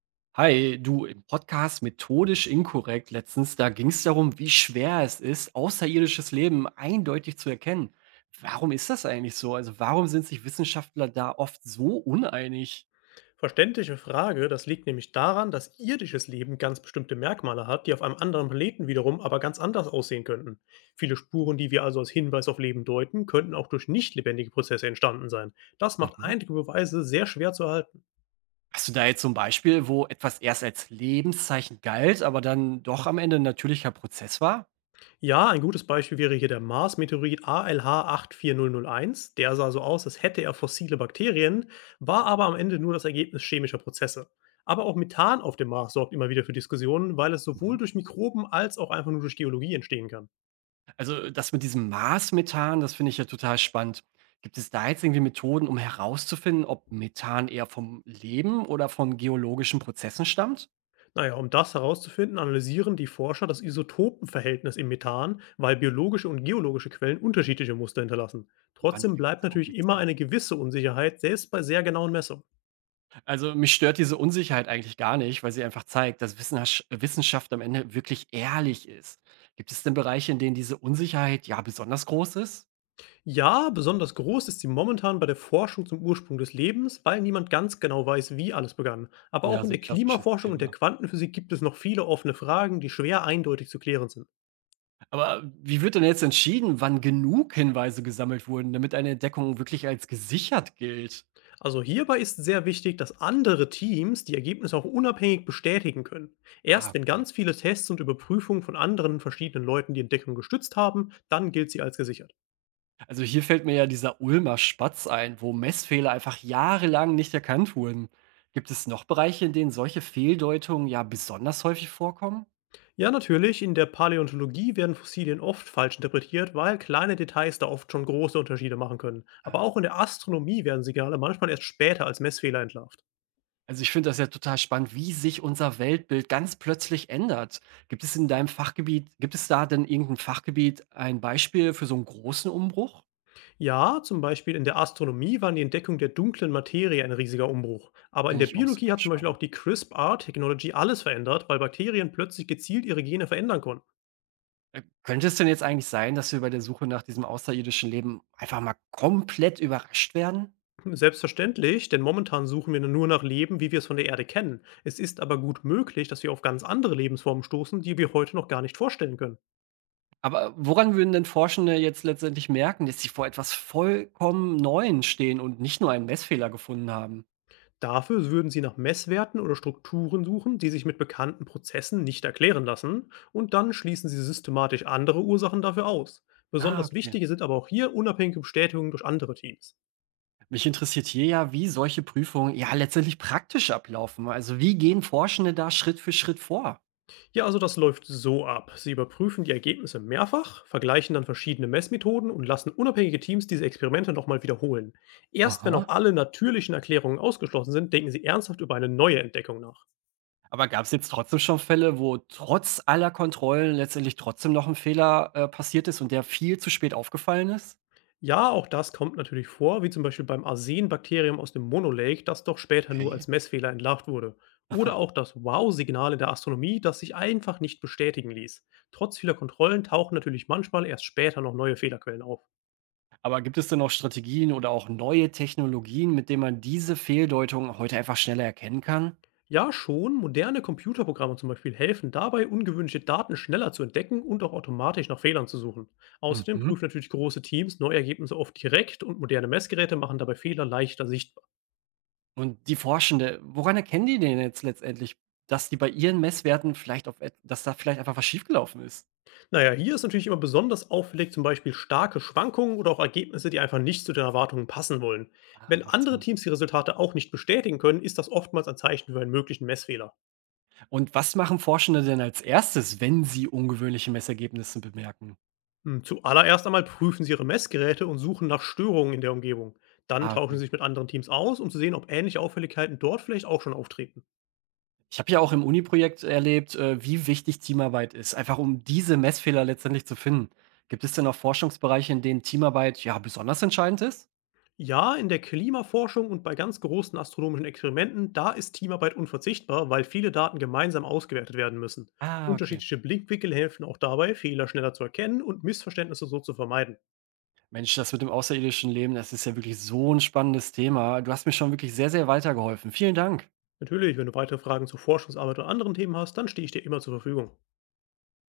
Hi, du, im Podcast Methodisch Inkorrekt letztens, da ging es darum, wie schwer es ist, außerirdisches Leben eindeutig zu erkennen. Warum ist das eigentlich so? Also warum sind sich Wissenschaftler da oft so uneinig? Verständliche Frage, das liegt nämlich daran, dass irdisches Leben ganz bestimmte Merkmale hat, die auf einem anderen Planeten wiederum aber ganz anders aussehen könnten. Viele Spuren, die wir also als Hinweis auf Leben deuten, könnten auch durch nicht lebendige Prozesse entstanden sein. Das macht Mhm. einige Beweise sehr schwer zu erhalten. Hast du da jetzt so ein Beispiel, wo etwas erst als Lebenszeichen galt, aber dann doch am Ende ein natürlicher Prozess war? Ja, ein gutes Beispiel wäre hier der Mars-Meteorit ALH84001. Der sah so aus, als hätte er fossile Bakterien, war aber am Ende nur das Ergebnis chemischer Prozesse. Aber auch Methan auf dem Mars sorgt immer wieder für Diskussionen, weil es sowohl durch Mikroben als auch einfach nur durch Geologie entstehen kann. Also, das mit diesem Marsmethan, das finde ich ja total spannend. Gibt es da jetzt irgendwie Methoden, um herauszufinden, ob Methan eher vom Leben oder von geologischen Prozessen stammt? Naja, um das herauszufinden, analysieren die Forscher das Isotopenverhältnis im Methan, weil biologische und geologische Quellen unterschiedliche Muster hinterlassen. Mann, Trotzdem klingt das bleibt natürlich immer kompliziert. eine gewisse Unsicherheit, selbst bei sehr genauen Messungen. Also, mich stört diese Unsicherheit eigentlich gar nicht, weil sie einfach zeigt, dass Wissenschaft am Ende wirklich ehrlich ist. Gibt es denn Bereiche, in denen diese Unsicherheit ja besonders groß ist? Ja, besonders groß ist sie momentan bei der Forschung zum Ursprung des Lebens, weil niemand ganz genau weiß, wie alles begann. Aber Ja, auch in so ein der klassisches Klimaforschung und der Thema. Quantenphysik gibt es noch viele offene Fragen, die schwer eindeutig zu klären sind. Aber wie wird denn jetzt entschieden, wann genug Hinweise gesammelt wurden, damit eine Entdeckung wirklich als gesichert gilt? Also hierbei ist sehr wichtig, dass andere Teams die Ergebnisse auch unabhängig bestätigen können. Ah, Erst wenn okay. ganz viele Tests und Überprüfungen von anderen verschiedenen Leuten die Entdeckung gestützt haben, dann gilt sie als gesichert. Also hier fällt mir ja dieser Ulmer Spatz ein, wo Messfehler einfach jahrelang nicht erkannt wurden. Gibt es noch Bereiche, in denen solche Fehldeutungen ja besonders häufig vorkommen? Ja, natürlich, in der Paläontologie werden Fossilien oft falsch interpretiert, weil kleine Details da oft schon große Unterschiede machen können. Aber auch Ah. in der Astronomie werden Signale manchmal erst später als Messfehler entlarvt. Also ich finde das ja total spannend, wie sich unser Weltbild ganz plötzlich ändert. Gibt es in deinem Fachgebiet, gibt es da denn irgendein Fachgebiet ein Beispiel für so einen großen Umbruch? Ja, zum Beispiel in der Astronomie waren die Entdeckung der dunklen Materie ein riesiger Umbruch. Aber in Finde der ich auch Biologie super hat zum Beispiel spannend. auch die CRISPR-Technologie alles verändert, weil Bakterien plötzlich gezielt ihre Gene verändern konnten. Könnte es denn jetzt eigentlich sein, dass wir bei der Suche nach diesem außerirdischen Leben einfach mal komplett überrascht werden? Hm, selbstverständlich, denn momentan suchen wir nur nach Leben, wie wir es von der Erde kennen. Es ist aber gut möglich, dass wir auf ganz andere Lebensformen stoßen, die wir heute noch gar nicht vorstellen können. Aber woran würden denn Forschende jetzt letztendlich merken, dass sie vor etwas vollkommen Neuem stehen und nicht nur einen Messfehler gefunden haben? Dafür würden sie nach Messwerten oder Strukturen suchen, die sich mit bekannten Prozessen nicht erklären lassen, und dann schließen sie systematisch andere Ursachen dafür aus. Ah, Besonders okay. wichtig sind aber auch hier unabhängige Bestätigungen durch andere Teams. Mich interessiert hier ja, wie solche Prüfungen ja letztendlich praktisch ablaufen. Also wie gehen Forschende da Schritt für Schritt vor? Ja, also das läuft so ab. Sie überprüfen die Ergebnisse mehrfach, vergleichen dann verschiedene Messmethoden und lassen unabhängige Teams diese Experimente nochmal wiederholen. Erst wenn auch Aha. alle natürlichen Erklärungen ausgeschlossen sind, denken sie ernsthaft über eine neue Entdeckung nach. Aber gab es jetzt trotzdem schon Fälle, wo trotz aller Kontrollen letztendlich trotzdem noch ein Fehler passiert ist und der viel zu spät aufgefallen ist? Ja, auch das kommt natürlich vor, wie zum Beispiel beim Arsenbakterium aus dem Monolake, das doch später nur Okay. als Messfehler entlarvt wurde. Oder auch das Wow-Signal in der Astronomie, das sich einfach nicht bestätigen ließ. Trotz vieler Kontrollen tauchen natürlich manchmal erst später noch neue Fehlerquellen auf. Aber gibt es denn noch Strategien oder auch neue Technologien, mit denen man diese Fehldeutung heute einfach schneller erkennen kann? Ja, schon, moderne Computerprogramme zum Beispiel helfen dabei, ungewöhnliche Daten schneller zu entdecken und auch automatisch nach Fehlern zu suchen. Außerdem Mhm. prüfen natürlich große Teams neue Ergebnisse oft direkt und moderne Messgeräte machen dabei Fehler leichter sichtbar. Und die Forschende, woran erkennen die denn jetzt letztendlich, dass die bei ihren Messwerten vielleicht auf et dass da vielleicht einfach was schiefgelaufen ist? Na ja, hier ist natürlich immer besonders auffällig zum Beispiel starke Schwankungen oder auch Ergebnisse, die einfach nicht zu den Erwartungen passen wollen. Ah, Wenn macht andere Sinn. Teams die Resultate auch nicht bestätigen können, ist das oftmals ein Zeichen für einen möglichen Messfehler. Und was machen Forschende denn als Erstes, wenn sie ungewöhnliche Messergebnisse bemerken? Hm, zuallererst einmal prüfen sie ihre Messgeräte und suchen nach Störungen in der Umgebung. Dann Ah, tauschen okay. sie sich mit anderen Teams aus, um zu sehen, ob ähnliche Auffälligkeiten dort vielleicht auch schon auftreten. Ich habe ja auch im Uni-Projekt erlebt, wie wichtig Teamarbeit ist, einfach um diese Messfehler letztendlich zu finden. Gibt es denn auch Forschungsbereiche, in denen Teamarbeit ja besonders entscheidend ist? Ja, in der Klimaforschung und bei ganz großen astronomischen Experimenten, da ist Teamarbeit unverzichtbar, weil viele Daten gemeinsam ausgewertet werden müssen. Ah, okay. Unterschiedliche Blickwinkel helfen auch dabei, Fehler schneller zu erkennen und Missverständnisse so zu vermeiden. Mensch, das mit dem außerirdischen Leben, das ist ja wirklich so ein spannendes Thema. Du hast mir schon wirklich sehr, sehr weitergeholfen. Vielen Dank. Natürlich, wenn du weitere Fragen zur Forschungsarbeit oder anderen Themen hast, dann stehe ich dir immer zur Verfügung.